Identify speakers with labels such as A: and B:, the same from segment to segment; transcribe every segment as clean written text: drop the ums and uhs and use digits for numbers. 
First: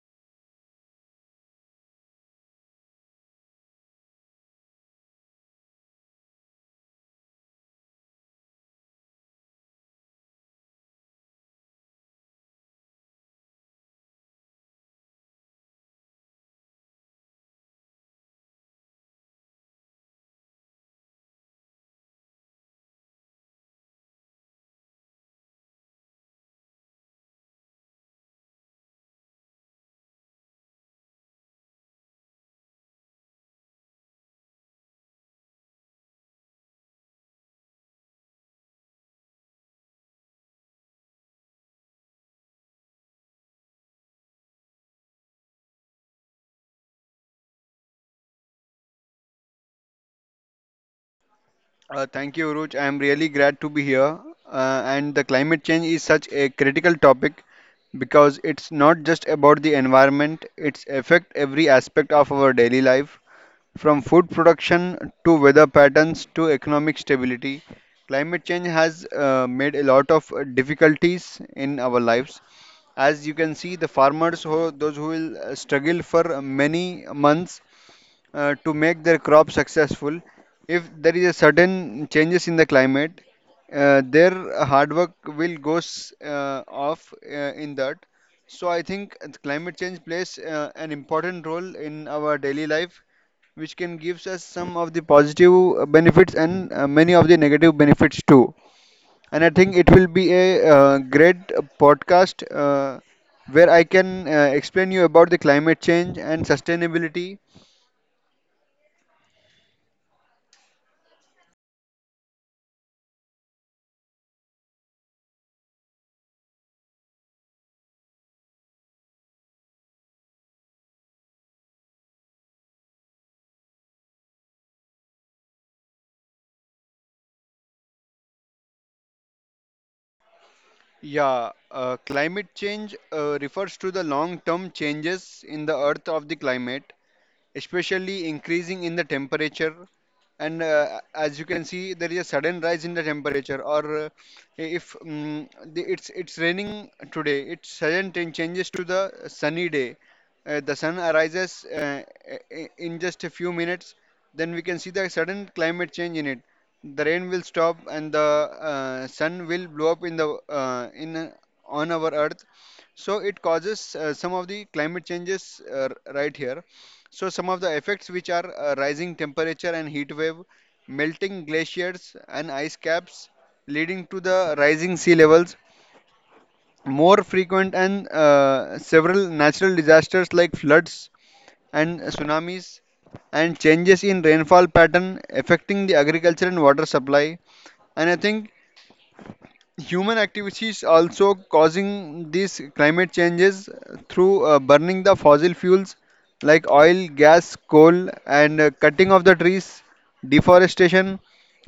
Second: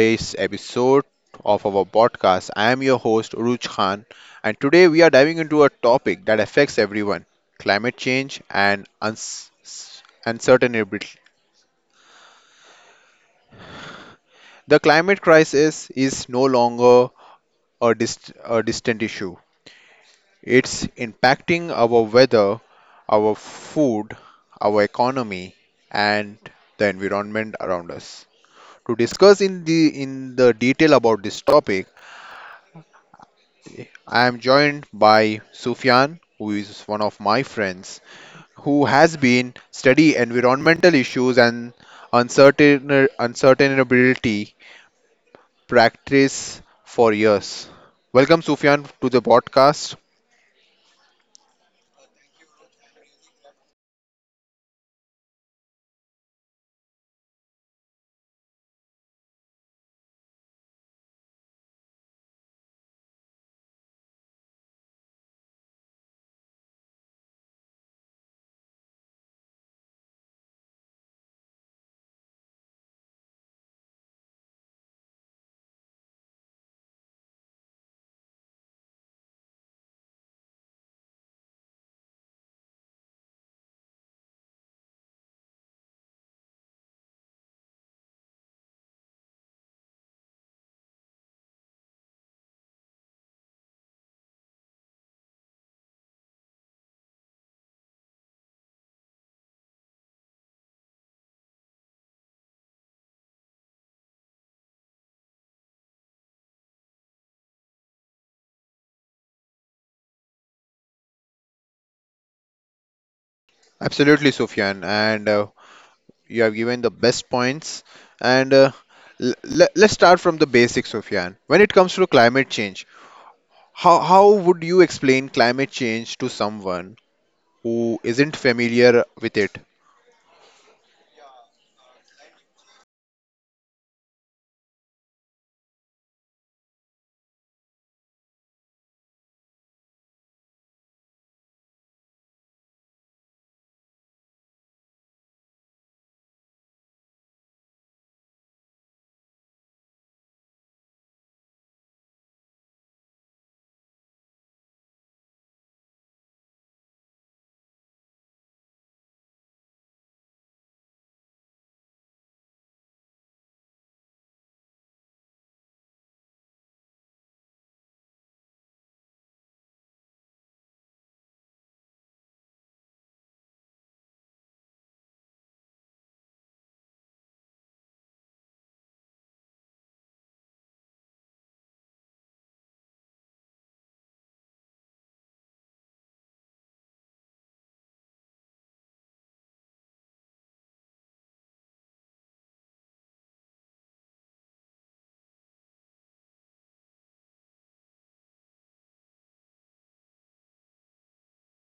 A: today's episode of our podcast. I am your host, Uruj Khan, and today we are diving into a topic that affects everyone: climate change and uncertainty. The climate crisis is no longer a distant issue. It's impacting our weather, our food, our economy, and the environment around us. To discuss in the detail about this topic, I am joined by Sufyan, who is one of my friends, who has been study environmental issues and uncertain uncertainability practice for years. Welcome, Sufyan, to the podcast.
B: Thank you, Uruj. I am really glad to be here. And the climate change is such a critical topic because it's not just about the environment, it's affect every aspect of our daily life. From food production to weather patterns to economic stability, climate change has made a lot of difficulties in our lives. As you can see, the farmers, who, those who will struggle for many months to make their crop successful. If there is a sudden changes in the climate, their hard work will goes off in that. So I think climate change plays an important role in our daily life, which can gives us some of the positive benefits and many of the negative benefits too. And I think it will be a great podcast where I can explain you about the climate change and sustainability.
A: Absolutely, Sufyan, and you have given the best points. And let's start from the basics, Sufyan. When it comes to climate change, how would you explain climate change to someone who isn't familiar with it?
B: Yeah, climate change refers to the long term changes in the earth of the climate, especially increasing in the temperature. And as you can see there is a sudden rise in the temperature, or if mm the, it's raining today, it sudden changes to the sunny day. The sun arises in just a few minutes, then we can see the sudden climate change in it. The rain will stop and the sun will blow up in the in on our earth. So it causes some of the climate changes right here. So some of the effects which are rising temperature and heat wave, melting glaciers and ice caps, leading to the rising sea levels, more frequent and several natural disasters like floods and tsunamis, and changes in rainfall pattern affecting the agriculture and water supply. And I think human activities also causing these climate changes through burning the fossil fuels like oil, gas, coal, and cutting of the trees, deforestation,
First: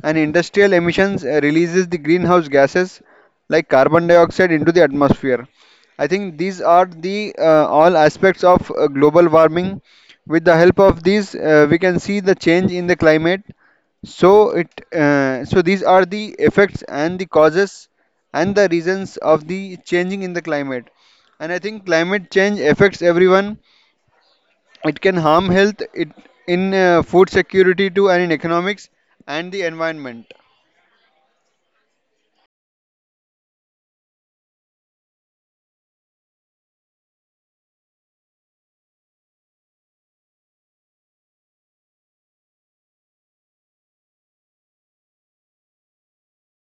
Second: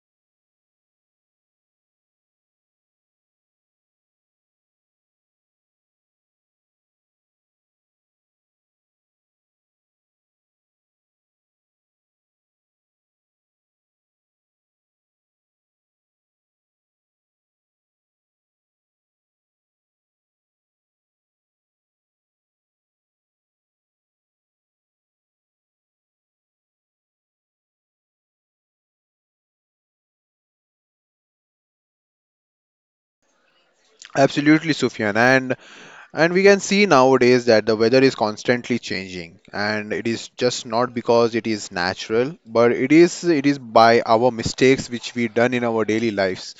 B: and industrial emissions releases the greenhouse gases like carbon dioxide into the atmosphere. I think these are the all aspects of global warming. With the help of these, we can see the change in the climate. So it uh, so these are the effects and the causes and the reasons of the changing in the climate. And I think climate change affects everyone. It can harm health, it in food security too, and in economics and the environment.
A: Absolutely, Sufyan. And we can see nowadays that the weather is constantly changing, and it is just not because it is natural, but it is by our mistakes which we done in our daily lives,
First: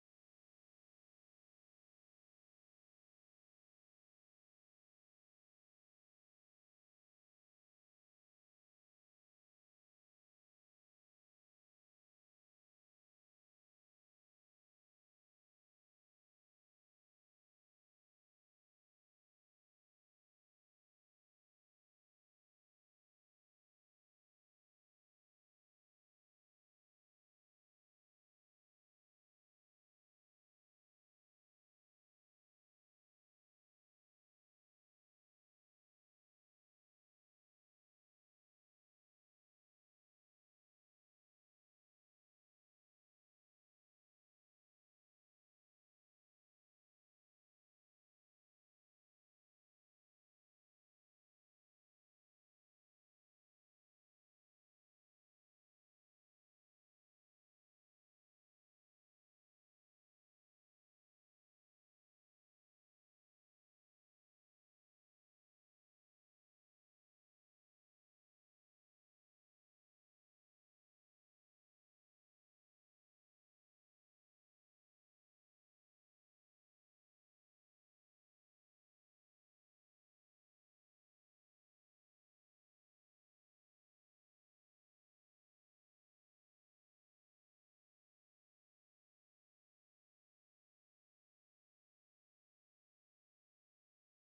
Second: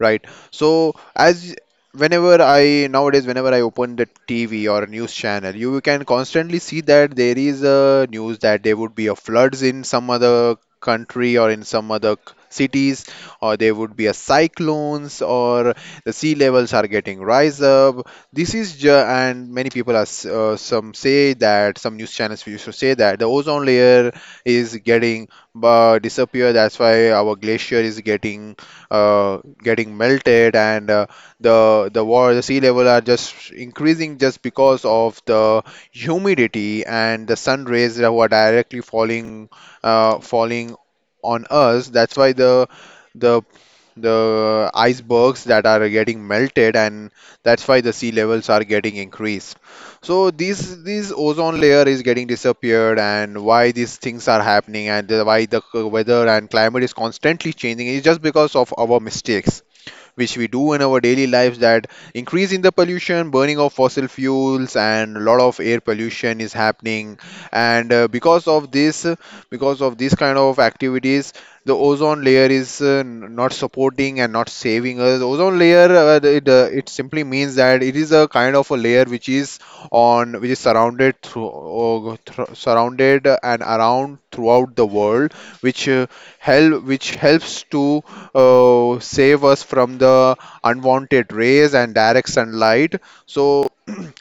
A: right? So, as whenever I nowadays whenever I open the TV or news channel, you can constantly see that there is a news that there would be a floods in some other country or in some other cities, or there would be a cyclones, or the sea levels are getting rise up. And many people are some say that some news channels used to say that the ozone layer is getting disappear, that's why our glacier is getting melted, and the water, the sea level are just increasing just because of the humidity and the sun rays that were directly falling on us. That's why the the icebergs that are getting melted, and that's why the sea levels are getting increased. So, these ozone layer is getting disappeared, and why these things are happening, and why the weather and climate is constantly changing, is just because of our mistakes which we do in our daily lives, that increase in the pollution, burning of fossil fuels, and a lot of air pollution is happening. And because of these kind of activities, the ozone layer is not supporting and not saving us. Ozone layer, it simply means that it is a kind of a layer which is on, which is surrounded through, surrounded and around throughout the world, which help which helps to save us from the unwanted rays and direct sunlight. So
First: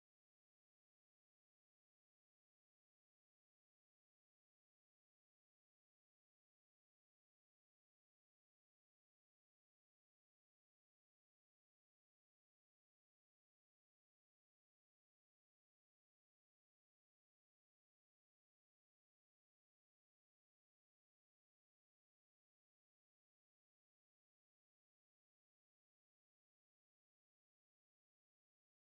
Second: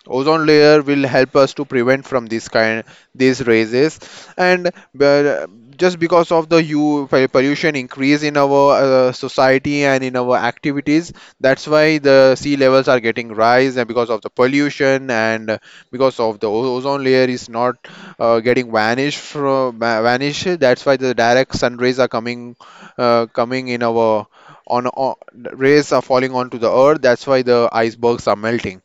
A: ozone layer will help us to prevent from this kind, these raises. And uh, just because of the u pollution increase in our society and in our activities, that's why the sea levels are getting rise, and because of the pollution, and because of the ozone layer is not getting vanished from vanish, that's why the direct sun rays are coming in our on rays are falling onto the earth, that's why the icebergs are melting.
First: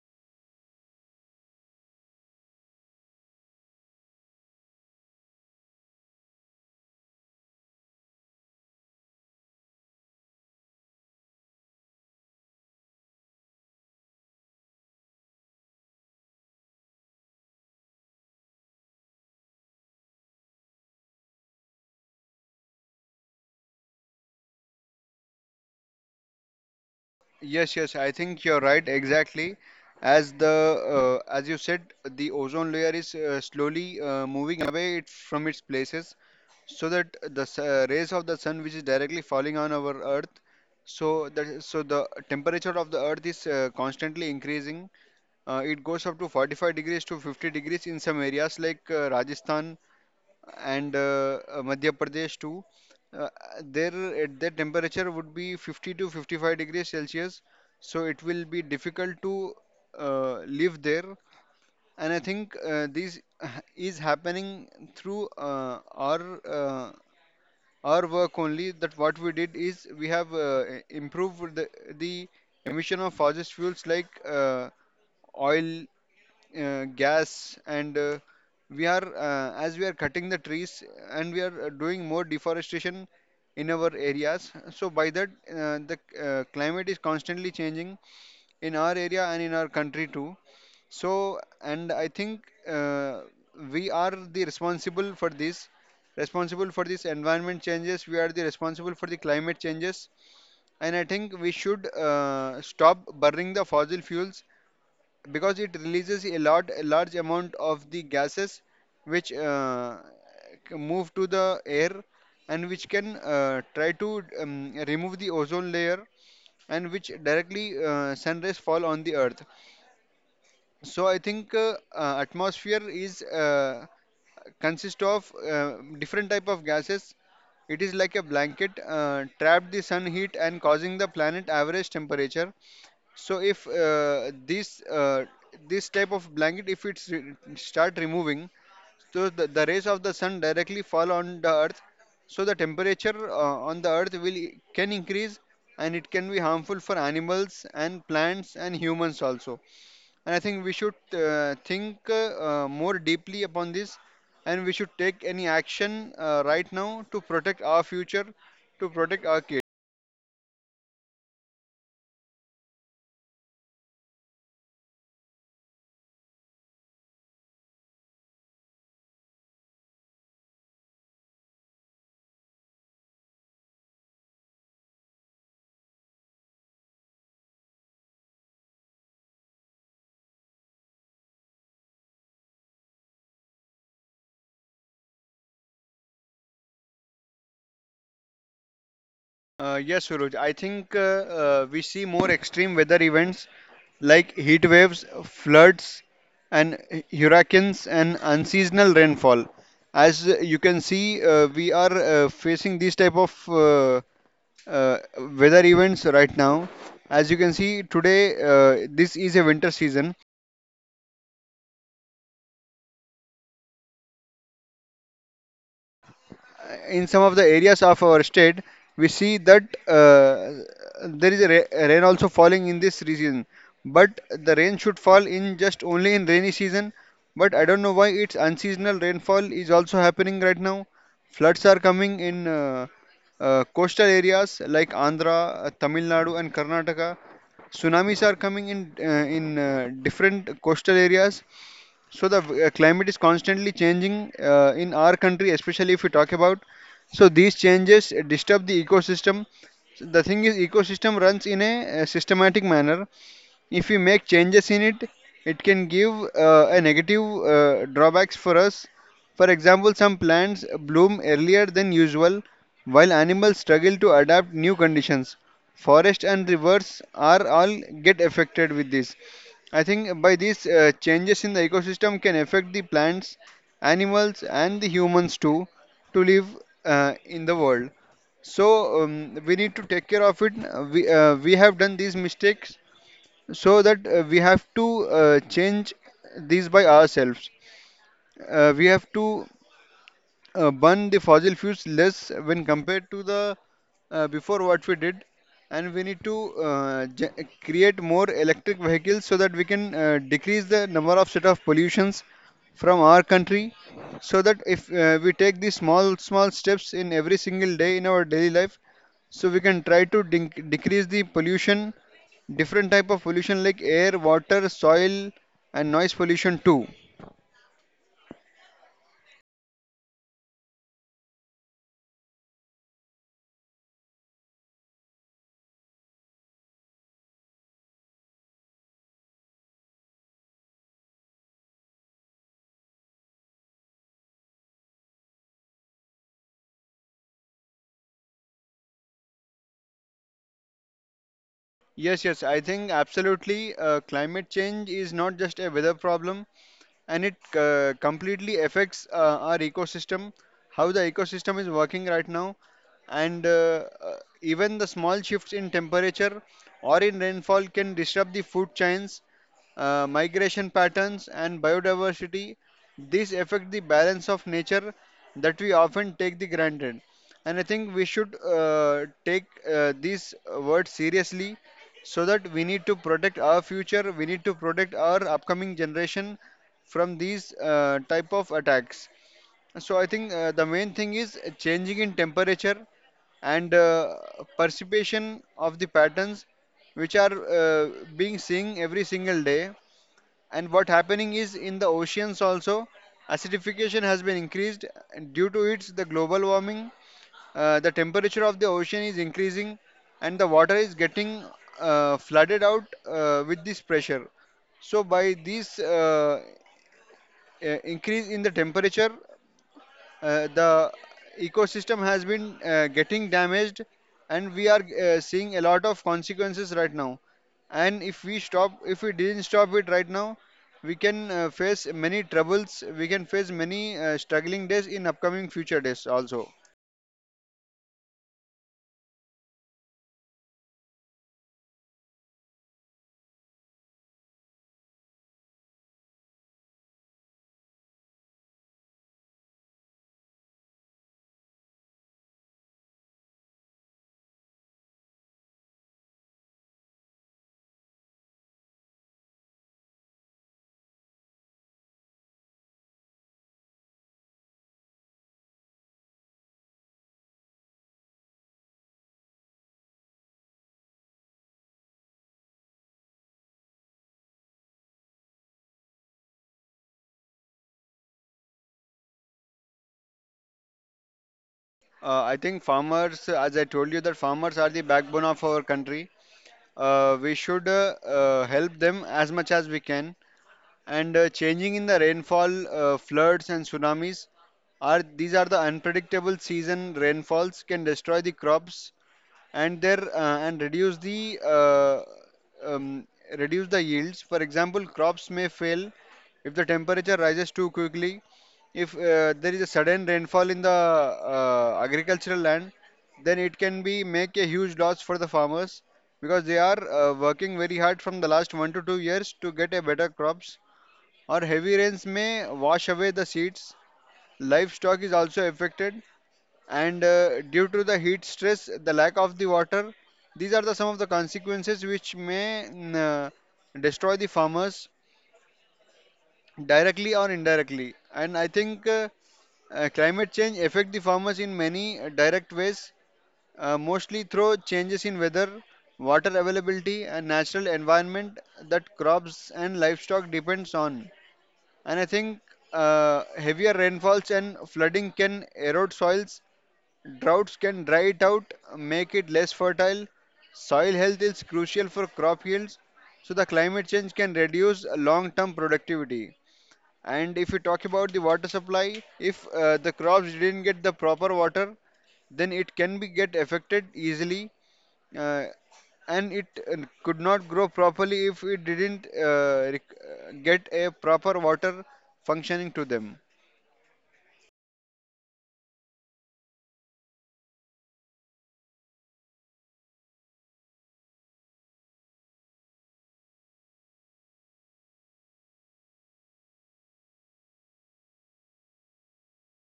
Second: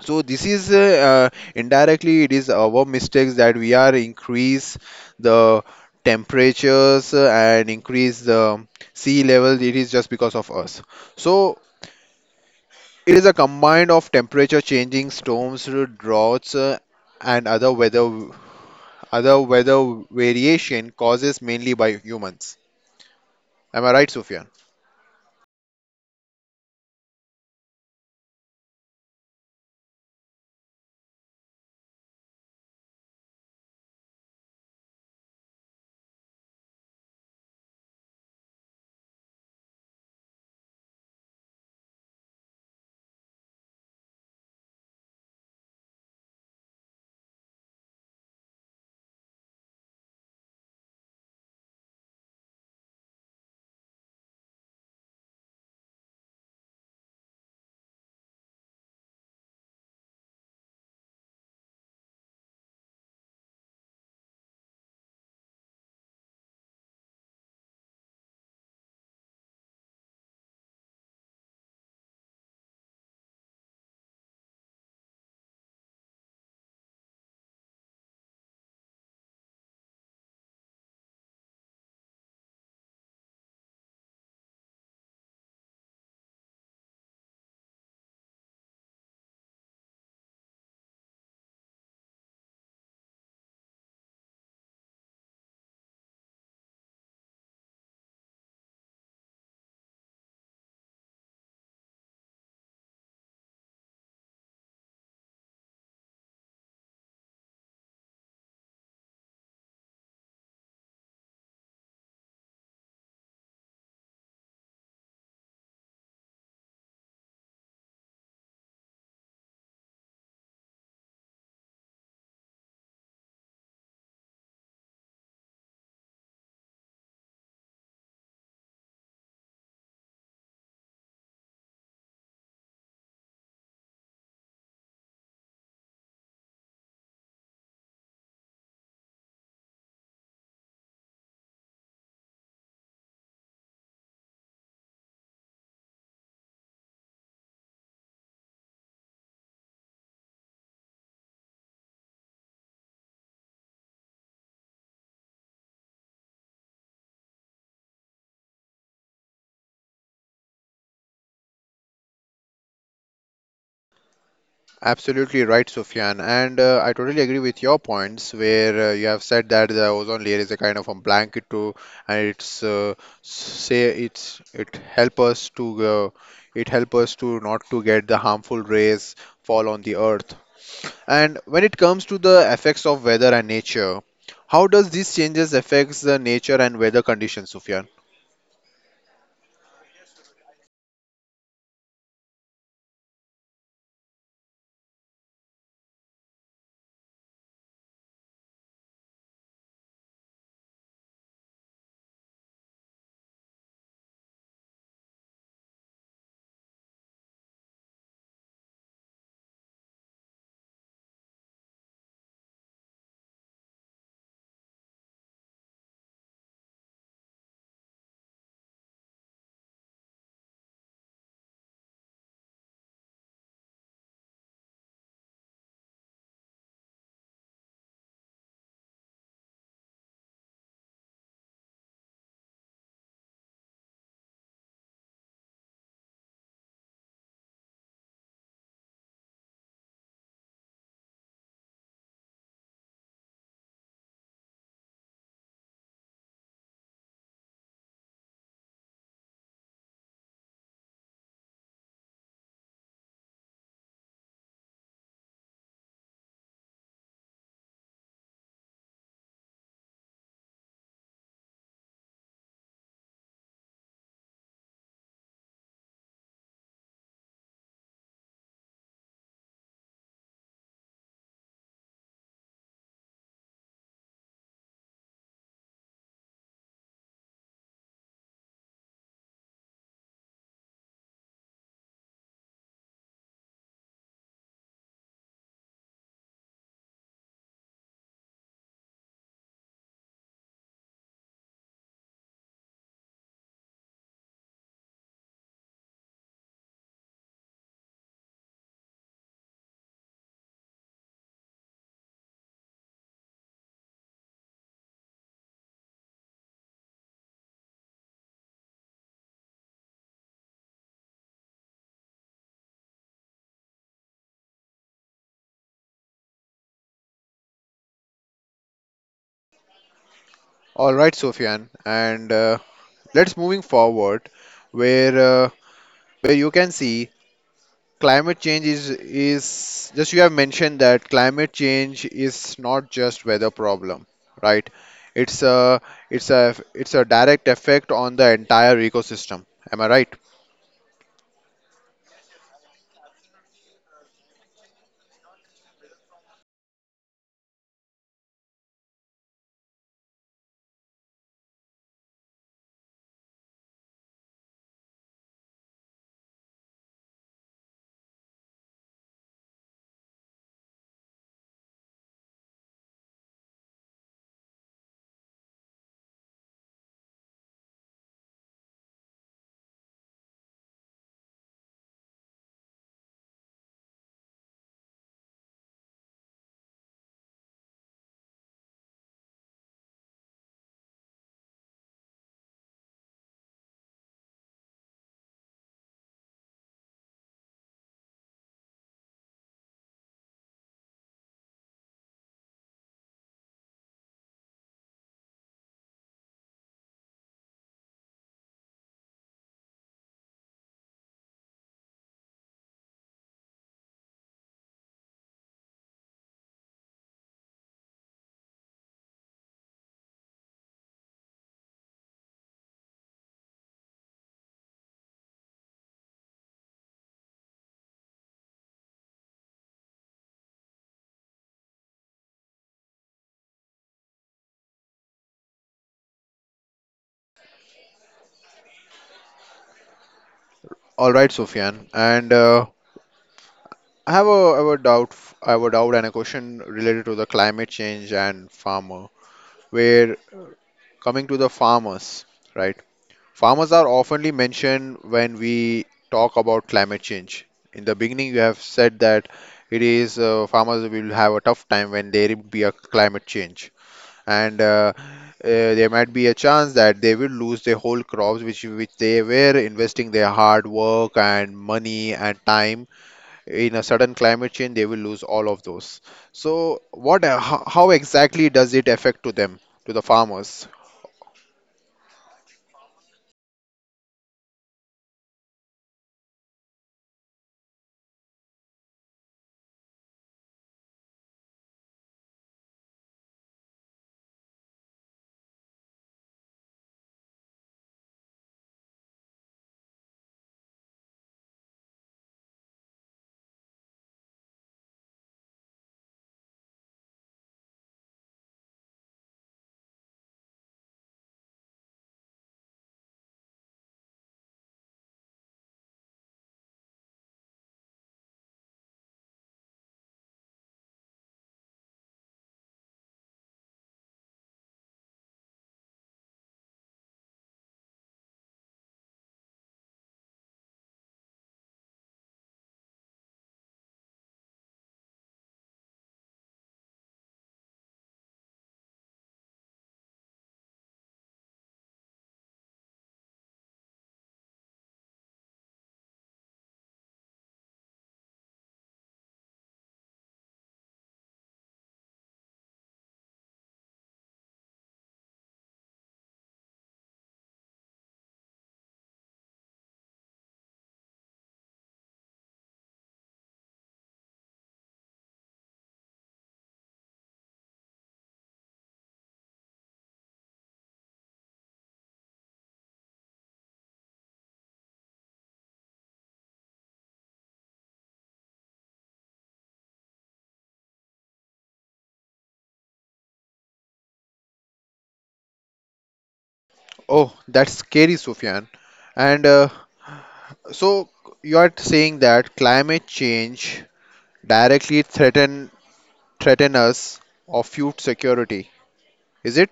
A: So, this is indirectly it is our mistakes that we are increase the temperatures, and increase the sea level. It is just because of us. So, it is a combined of temperature changing, storms, droughts, and other weather variation causes mainly by humans. Am I right, Sophia?
B: Yes, yes, I think you're right. Exactly, as you said, the ozone layer is slowly moving away from its places, so that the rays of the sun, which is directly falling on our Earth, so the temperature of the Earth is constantly increasing. It goes up to 45 degrees to 50 degrees in some areas like Rajasthan and Madhya Pradesh too. Uh, there, at the temperature would be 50 to 55 degrees Celsius, so it will be difficult to live there. And I think this is happening through our work only. That what we did is we have improved the emission of fossil fuels like oil gas, and we are as we are cutting the trees, and we are doing more deforestation in our areas, so by that the climate is constantly changing in our area and in our country too. So and I think we are the responsible for this environment changes. We are the responsible for the climate changes. And I think we should stop burning the fossil fuels because it releases a large amount of the gases, which move to the air, and which can try to remove the ozone layer, and which directly sun rays fall on the earth. So I think atmosphere is consist of different type of gases. It is like a blanket trapped the sun heat and causing the planet average temperature. So if this type of blanket, if it's start removing, so the rays of the sun directly fall on the earth. So the temperature on the earth will can increase, and it can be harmful for animals and plants and humans also. And I think we should think more deeply upon this, and we should take any action right now to protect our future, to protect our kids.
A: Absolutely right, Sufyan. And I totally agree with your points, where you have said that the ozone layer is a kind of a blanket to, and it's say it's it help us to, it help us to not to get the harmful rays fall on the earth. And when it comes to the effects of weather and nature, how does these changes affects the nature and weather conditions, Sufyan?
B: Yes, Suraj. I think we see more extreme weather events like heat waves, floods, and hurricanes and unseasonal rainfall. As you can see, we are facing these type of uh, weather events right now. As you can see today, this is a winter season. In some of the areas of our state, we see that there is a rain also falling in this region. But the rain should fall in just only in rainy season. But I don't know why it's unseasonal rainfall is also happening right now. Floods are coming in coastal areas like Andhra, Tamil Nadu, and Karnataka. Tsunamis are coming in different coastal areas. So the climate is constantly changing in our country, especially if we talk about. So these changes disturb the ecosystem. So the thing is, ecosystem runs in a systematic manner. If we make changes in it, it can give a negative drawbacks for us. For example, some plants bloom earlier than usual, while animals struggle to adapt new conditions. Forest and rivers are all get affected with this. I think by these changes in the ecosystem can affect the plants, animals and the humans too to live in the world. So we need to take care of it. We we have done these mistakes, so that we have to change these by ourselves. We have to burn the fossil fuels less when compared to the before what we did, and we need to create more electric vehicles so that we can decrease the number of set of pollutions from our country. So that if we take these small steps in every single day in our daily life, so we can try to decrease the pollution, different type of pollution like air, water, soil, and noise pollution too.
A: All right, Sufyan, and let's moving forward where uh, where you can see climate change is just you have mentioned that climate change is not just weather problem, right? It's a it's a direct effect on the entire ecosystem. Am I right?
B: Yes, yes, I think absolutely climate change is not just a weather problem, and it completely affects our ecosystem, how the ecosystem is working right now. And even the small shifts in temperature or in rainfall can disrupt the food chains, migration patterns and biodiversity. These affect the balance of nature that we often take the granted. And I think we should take these words seriously, so that we need to protect our future, we need to protect our upcoming generation from these type of attacks. So I think the main thing is changing in temperature and perception of the patterns which are being seen every single day. And what happening is in the oceans also, acidification has been increased, and due to its the global warming, the temperature of the ocean is increasing, and the water is getting flooded out with this pressure. So, by this increase in the temperature, the ecosystem has been getting damaged, and we are seeing a lot of consequences right now. And if we didn't stop it right now, we can face many troubles. We can face many struggling days in upcoming future days also.
A: All right, Sufyan. And I have a doubt, I have a doubt and a question related to the climate change and farmer. Where coming to the farmers, right? Farmers are oftenly mentioned when we talk about climate change. In the beginning, you have said that it is farmers will have a tough time when there will be a climate change, and there might be a chance that they will lose their whole crops, which they were investing their hard work and money and time. In a sudden climate change, they will lose all of those. So, what? How exactly does it affect to them, to the farmers?
B: I think farmers, as I told you, that farmers are the backbone of our country. We should help them as much as we can. And changing in the rainfall, floods, and tsunamis are these are the unpredictable season rainfalls can destroy the crops, and their and reduce the um, yields. For example, crops may fail if the temperature rises too quickly. If there is a sudden rainfall in the agricultural land, then it can be make a huge loss for the farmers because they are working very hard from the last 1 to 2 years to get a better crops. Or heavy rains may wash away the seeds. Livestock is also affected, and due to the heat stress, the lack of the water. These are the some of the consequences which may destroy the farmers directly or indirectly. And i think uh, uh, climate change affect the farmers in many direct ways, mostly through changes in weather, water availability and natural environment that crops and livestock depends on. And i think uh, heavier rainfalls and flooding can erode soils. Droughts can dry it out, make it less fertile. Soil health is crucial for crop yields, so the climate change can reduce long-term productivity. And if you talk about the water supply, if the crops didn't get the proper water, then it can be get affected easily, uh, and it could not grow properly if it didn't get a proper water functioning to them.
A: Oh, that's scary, Sufyan. And So you are saying that climate change directly threaten us of food security. Is it?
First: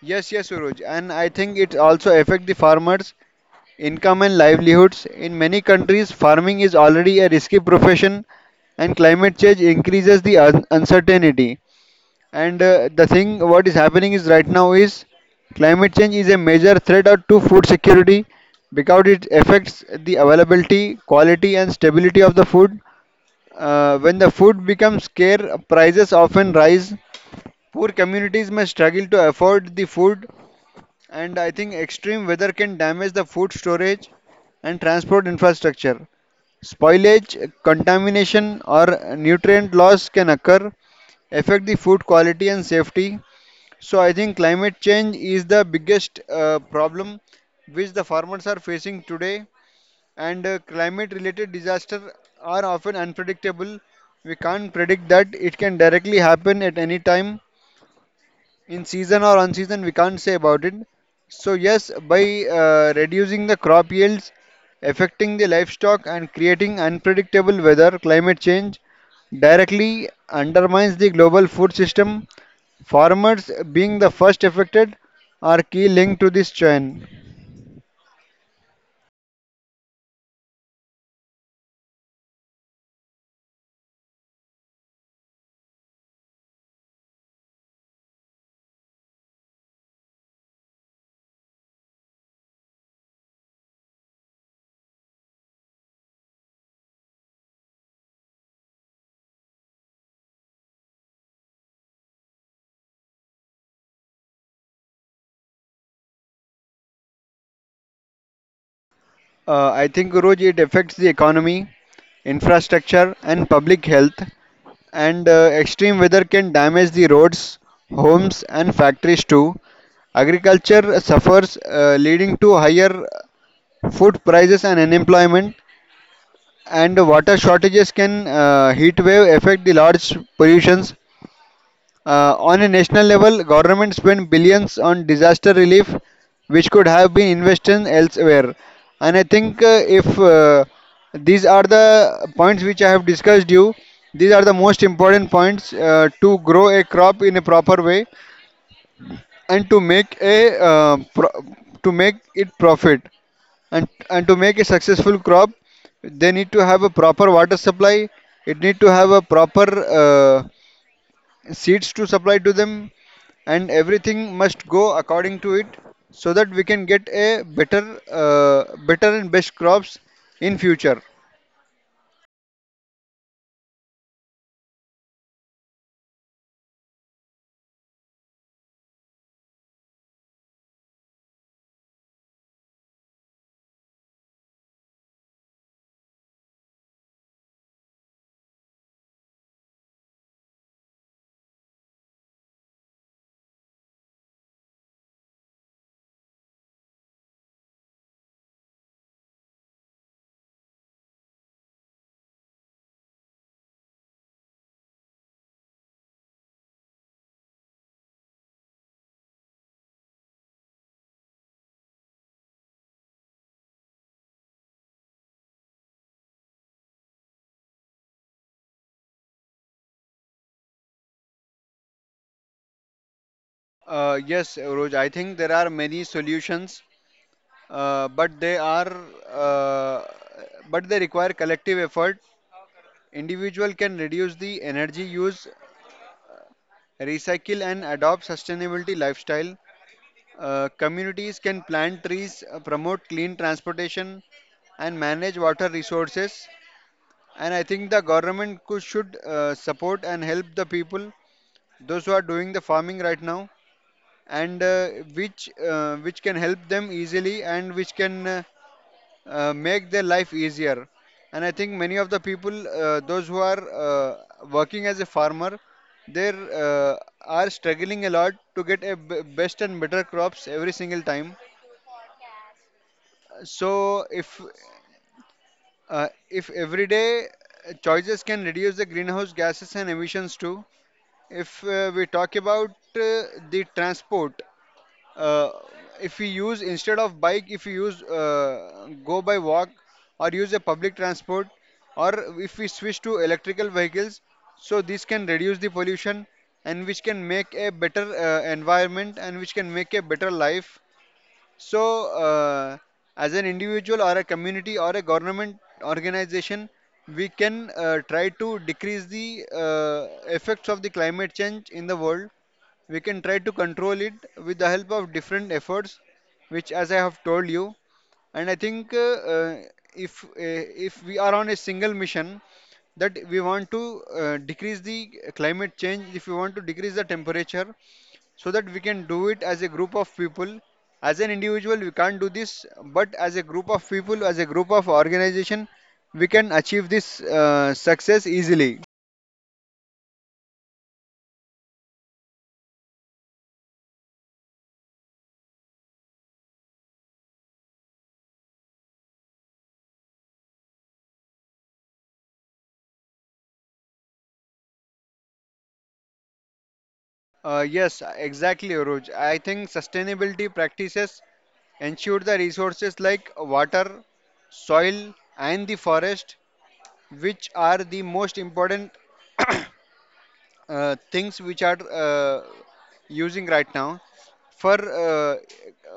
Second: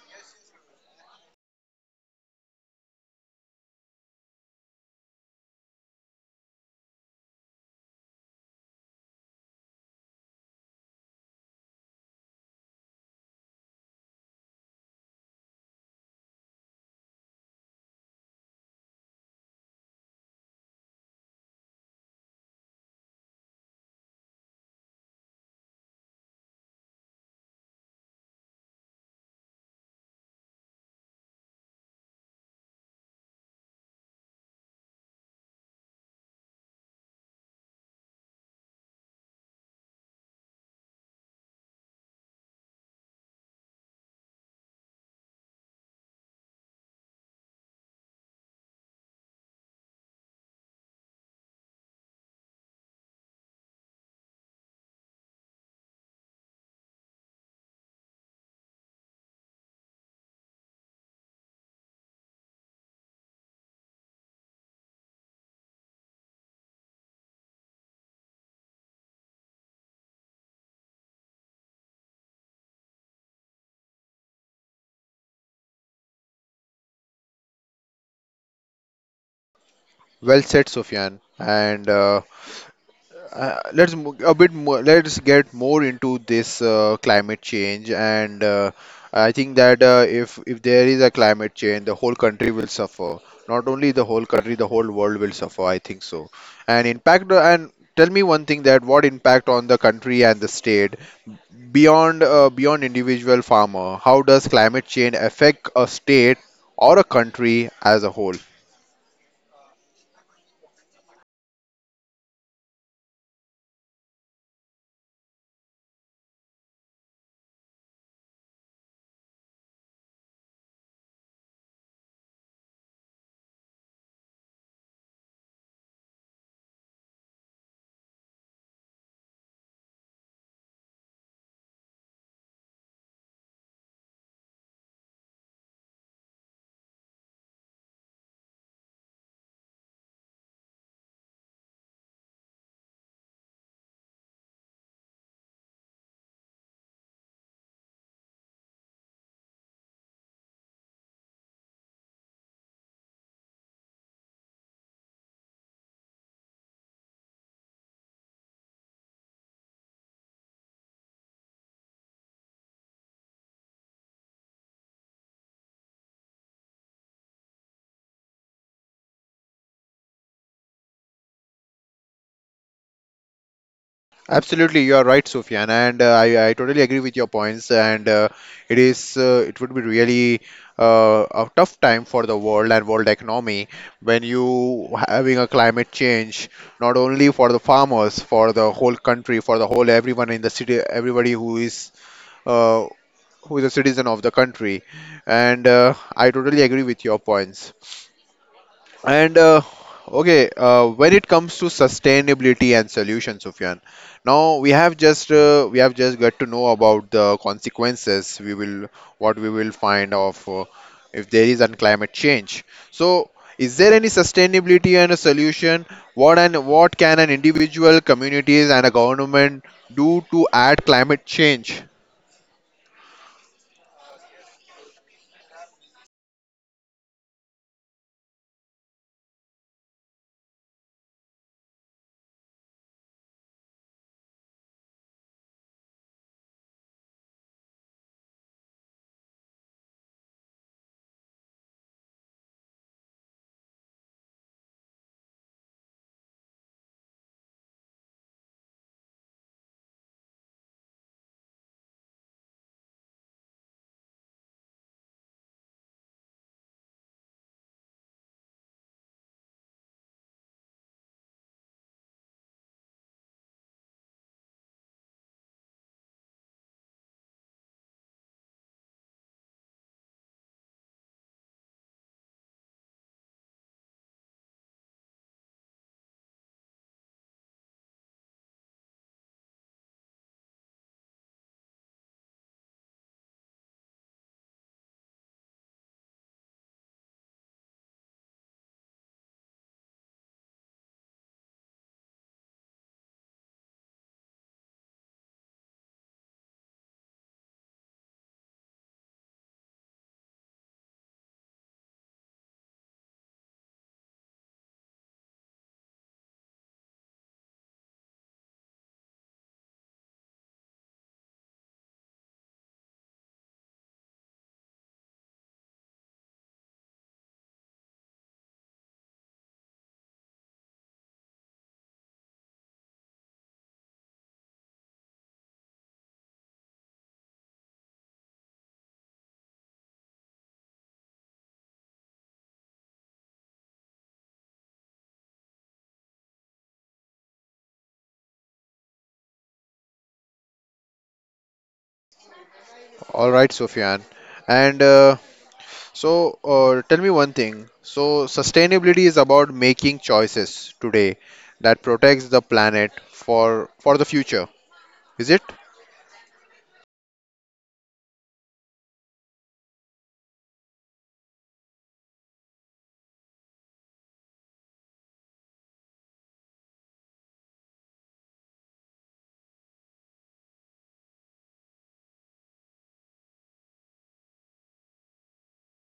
B: Yes, yes, Suraj, and I think it also affect the farmers' income and livelihoods. In many countries, farming is already a risky profession, and climate change increases the uncertainty. And The thing what is happening is right now is climate change is a major threat out to food security, because it affects the availability, quality, and stability of the food. When the food becomes scarce, prices often rise. Poor communities may struggle to afford the food, and I think extreme weather can damage the food storage and transport infrastructure. Spoilage, contamination, or nutrient loss can occur, affect the food quality and safety. So I think climate change is the biggest problem which the farmers are facing today. And Climate-related disasters are often unpredictable. We can't predict that. It can directly happen at any time. In season or unseason, we can't say about it. So yes, by reducing the crop yields, affecting the livestock and creating unpredictable weather, climate change directly undermines the global food system. Farmers, being the first affected, are key link to this chain.
A: Well said, Sufyan. And a bit more. Let's get more into this climate change. And I think that if there is a climate change, the whole country will suffer. Not only the whole country, the whole world will suffer. I think so. And impact and tell me one thing that what impact on the country and the state. Beyond individual farmer, how does climate change affect a state or a country as a whole?
B: I think, guruji, it affects the economy, infrastructure and public health. And Extreme weather can damage the roads, homes, and factories too. Agriculture suffers, leading to higher food prices and unemployment. And water shortages can, heat wave affect the large pollutions. On a national level, government spend billions on disaster relief, which could have been invested elsewhere. And I think if these are the points which I have discussed you. These are the most important points to grow a crop in a proper way and to make a to make it profit and to make a successful crop. They need to have a proper water supply. It need to have a proper seeds to supply to them, and everything must go according to it, so that we can get a better and best crops in future.
A: Absolutely, you are right, Sufyan, and I totally agree with your points. And it would be really a tough time for the world and world economy when you having a climate change, not only for the farmers, for the whole country, for the whole everyone in the city, everybody uh, who is a citizen of the country. And I totally agree with your points. And okay, when it comes to sustainability and solutions, Sufyan, now we have just got to know about the consequences we will, what we will find of, if there is an climate change. So, is there any sustainability and a solution? What can an individual, communities, and a government do to add climate change?
B: Yes, Roj, I think there are many solutions, uh, but they are, uh, but they require collective effort. Individual can reduce the energy use, recycle and adopt sustainability lifestyle. Communities can plant trees, promote clean transportation, and manage water resources. And I think the government could, should support and help the people, those who are doing the farming right now, and which can help them easily, and which can make their life easier. And I think many of the people, those who are working as a farmer, they are struggling a lot to get a best and better crops every single time. So if everyday choices can reduce the greenhouse gases and emissions too. If we talk about the transport, uh, if we use, instead of bike, if we use go by walk or use a public transport, or if we switch to electrical vehicles, so this can reduce the pollution, and which can make a better environment and which can make a better life. So as an individual or a community or a government organization, we can try to decrease the effects of the climate change in the world. We can try to control it with the help of different efforts, which, as I have told you. And I think uh, uh, if uh, if we are on a single mission, that we want to decrease the climate change, if we want to decrease the temperature, so that we can do it as a group of people. As an individual we can't do this, but as a group of people, as a group of organization, we can achieve this success easily.
A: All right, Sufyan. And tell me one thing. So, sustainability is about making choices today that protects the planet for the future. Is it?
B: Yes, exactly, Roj. I think sustainability practices ensure the resources like water, soil and the forest, which are the most important things which are using right now for uh,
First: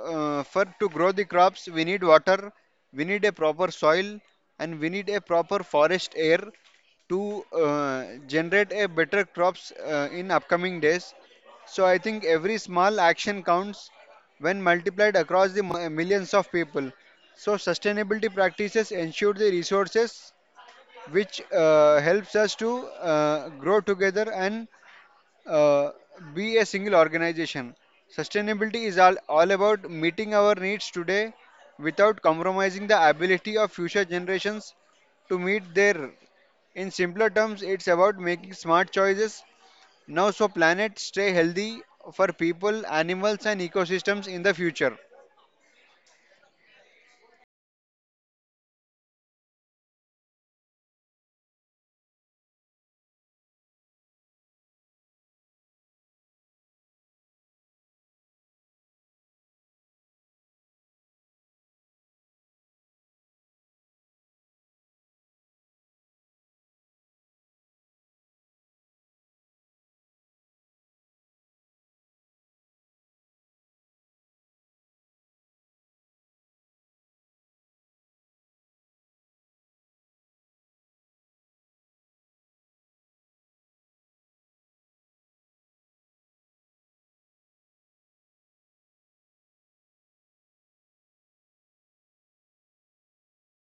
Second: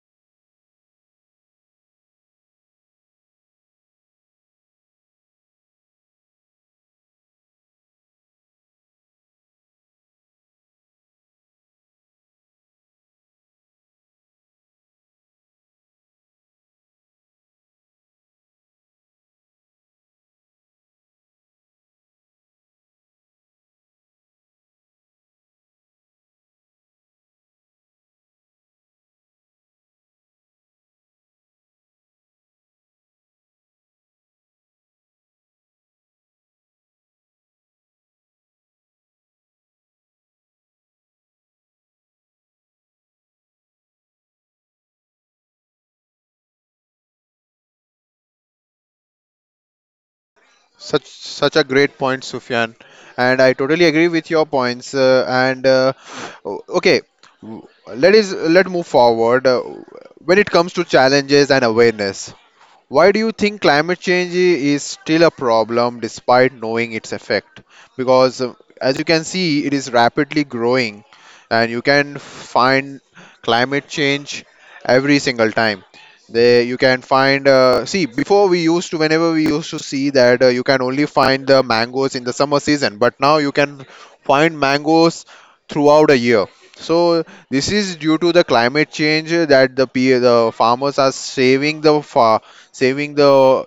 B: for to grow the crops. We need water, we need a proper soil, and we need a proper forest air to generate a better crops in upcoming days. So I think every small action counts when multiplied across the millions of people. So sustainability practices ensure the resources which helps us to grow together and uh, be a single organization. Sustainability is all about meeting our needs today without compromising the ability of future generations to meet their. In simpler terms, it's about making smart choices now, so planets stay healthy for people, animals, and ecosystems in the future.
A: Such a great point, Sufyan. And I totally agree with your points. Okay, w- let is let move forward. When it comes to challenges and awareness, why do you think climate change is still a problem despite knowing its effect? Because, as you can see, it is rapidly growing, and you can find climate change every single time. They, you can find, see, before we used to, whenever we used to see that you can only find the mangoes in the summer season, but now you can find mangoes throughout a year. So this is due to the climate change that the farmers are saving the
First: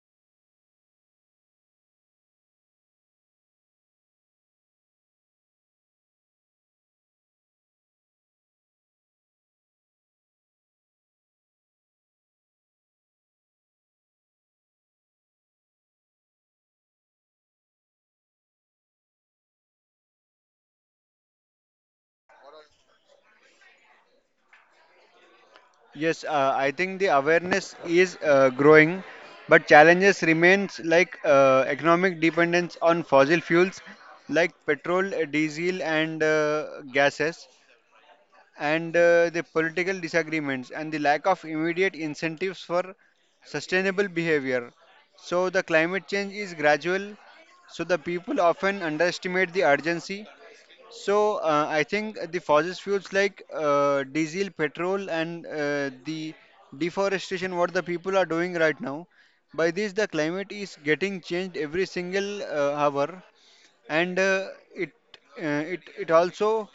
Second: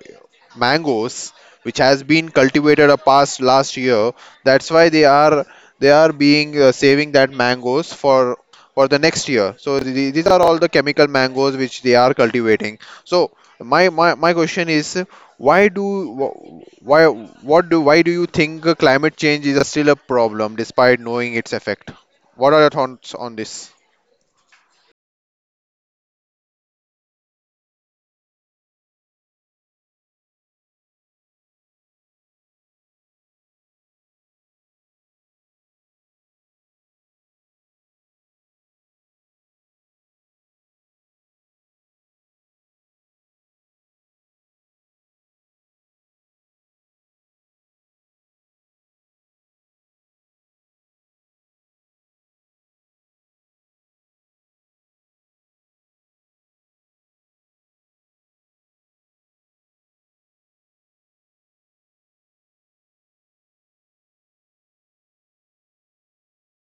A: mangoes which has been cultivated a past last year, that's why they are being saving that mangoes for the next year. So these are all the chemical mangoes which they are cultivating. So, my question is, why do wh- why what do why do you think climate change is a still a problem despite knowing its effect? What are your thoughts on this?
B: Yes, I think the awareness is growing, but challenges remains like economic dependence on fossil fuels like petrol, diesel, and gases, and the political disagreements and the lack of immediate incentives for sustainable behavior. So the climate change is gradual, so the people often underestimate the urgency. So I think the fossil fuels like diesel, petrol, and the deforestation, what the people are doing right now, by this the climate is getting changed every single hour, and uh, it uh, it it also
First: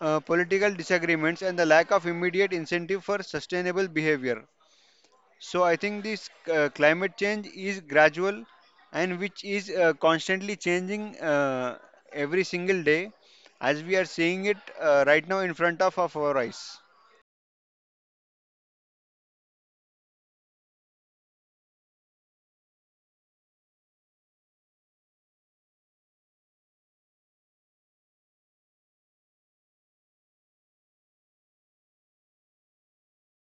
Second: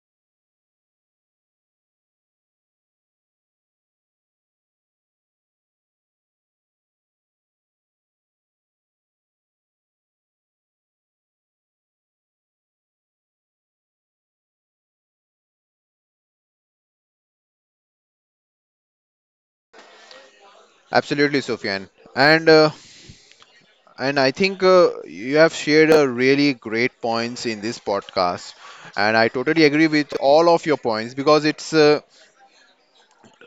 B: political disagreements and the lack of immediate incentive for sustainable behavior. So I think this climate change is gradual and which is constantly changing every single day, as we are seeing it right now in front of our eyes.
A: Absolutely, Sufyan. And I think you have shared really great points in this podcast, and I totally agree with all of your points, because it's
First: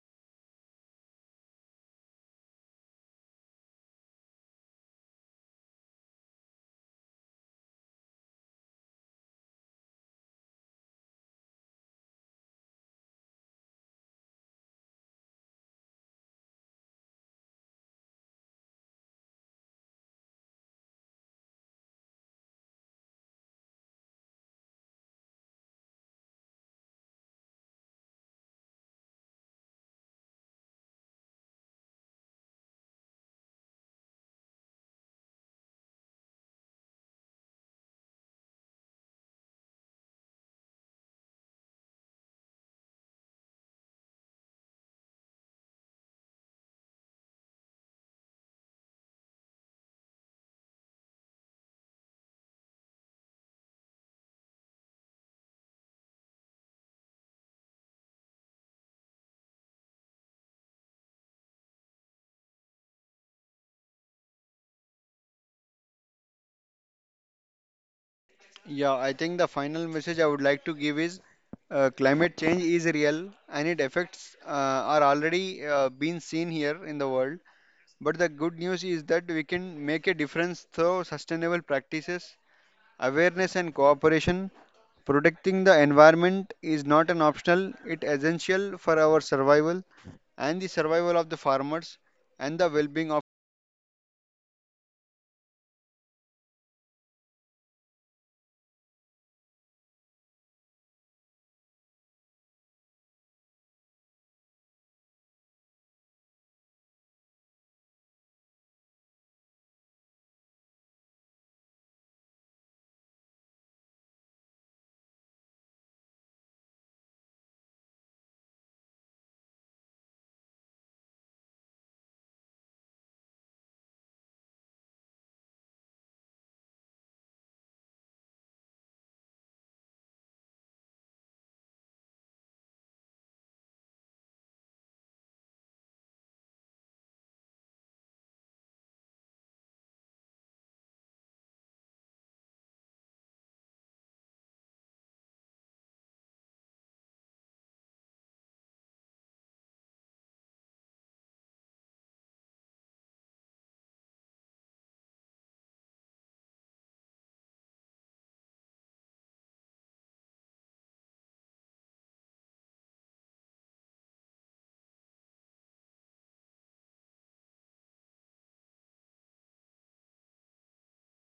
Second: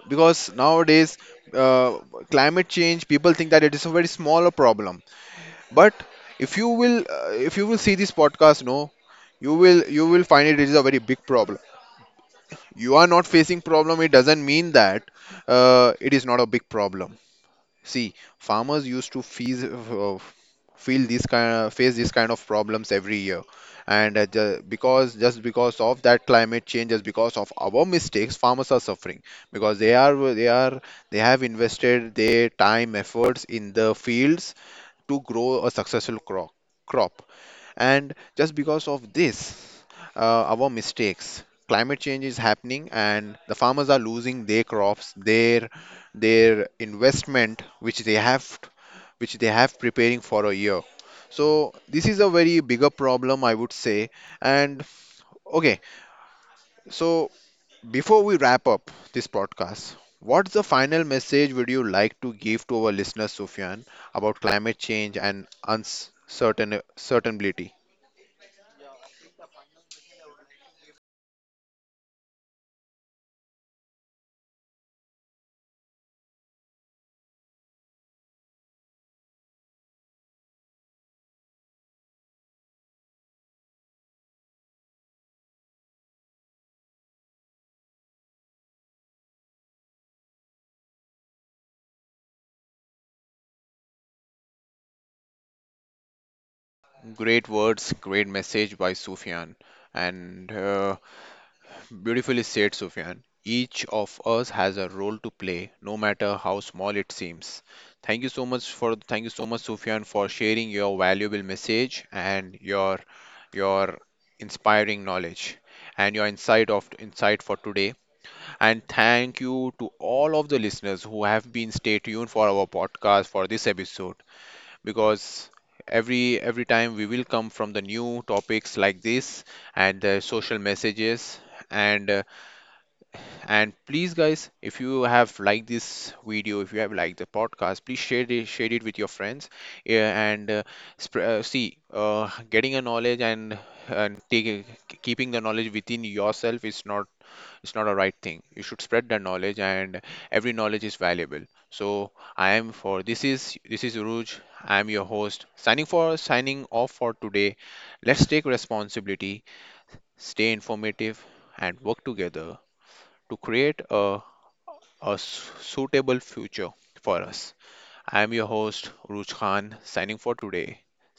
A: because nowadays uh, climate change, people think that it is a very smaller problem, but if you will see this podcast, no, you will find it is a very big problem. You are not facing problem. It doesn't mean that it is not a big problem. See, farmers used to feel this kind, face this kind of problems every year, and ju- because just because of that climate change, just because of our mistakes, farmers are suffering because they have invested their time efforts in the fields to grow a successful crop. Crop. And just because of this, our mistakes, climate change is happening, and the farmers are losing their crops, their investment, which they have preparing for a year. So this is a very bigger problem, I would say. And okay, so before we wrap up this podcast, what's the final message would you like to give to our listeners, Sufyan, about climate change and uncertain certainty?
B: Yeah, I think the final message I would like to give is climate change is real and it effects are already being seen here in the world. But the good news is that we can make a difference through sustainable practices, awareness and cooperation. Protecting the environment is not an optional, it essential for our survival and the survival of the farmers and the well-being of
A: Great words, great message by Sufyan, and beautifully said, Sufyan. Each of us has a role to play, no matter how small it seems. Thank you so much, Sufyan, for sharing your valuable message and your inspiring knowledge, and your insight for today. And thank you to all of the listeners who have been stay tuned for our podcast for this episode, because every time we will come from the new topics like this, and the social messages, and uh, and please guys, if you have liked this video, if you have liked the podcast, please share it with your friends. Yeah, and see, getting a knowledge and taking, keeping the knowledge within yourself is not, it's not a right thing. You should spread that knowledge, and every knowledge is valuable. So, I am for this is Uruj. I am your host, signing off for today. Let's take responsibility, stay informative, and work together to create a suitable future for us. I am your host, Uruj Khan,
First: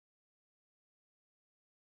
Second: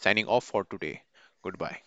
A: signing off for today. Goodbye.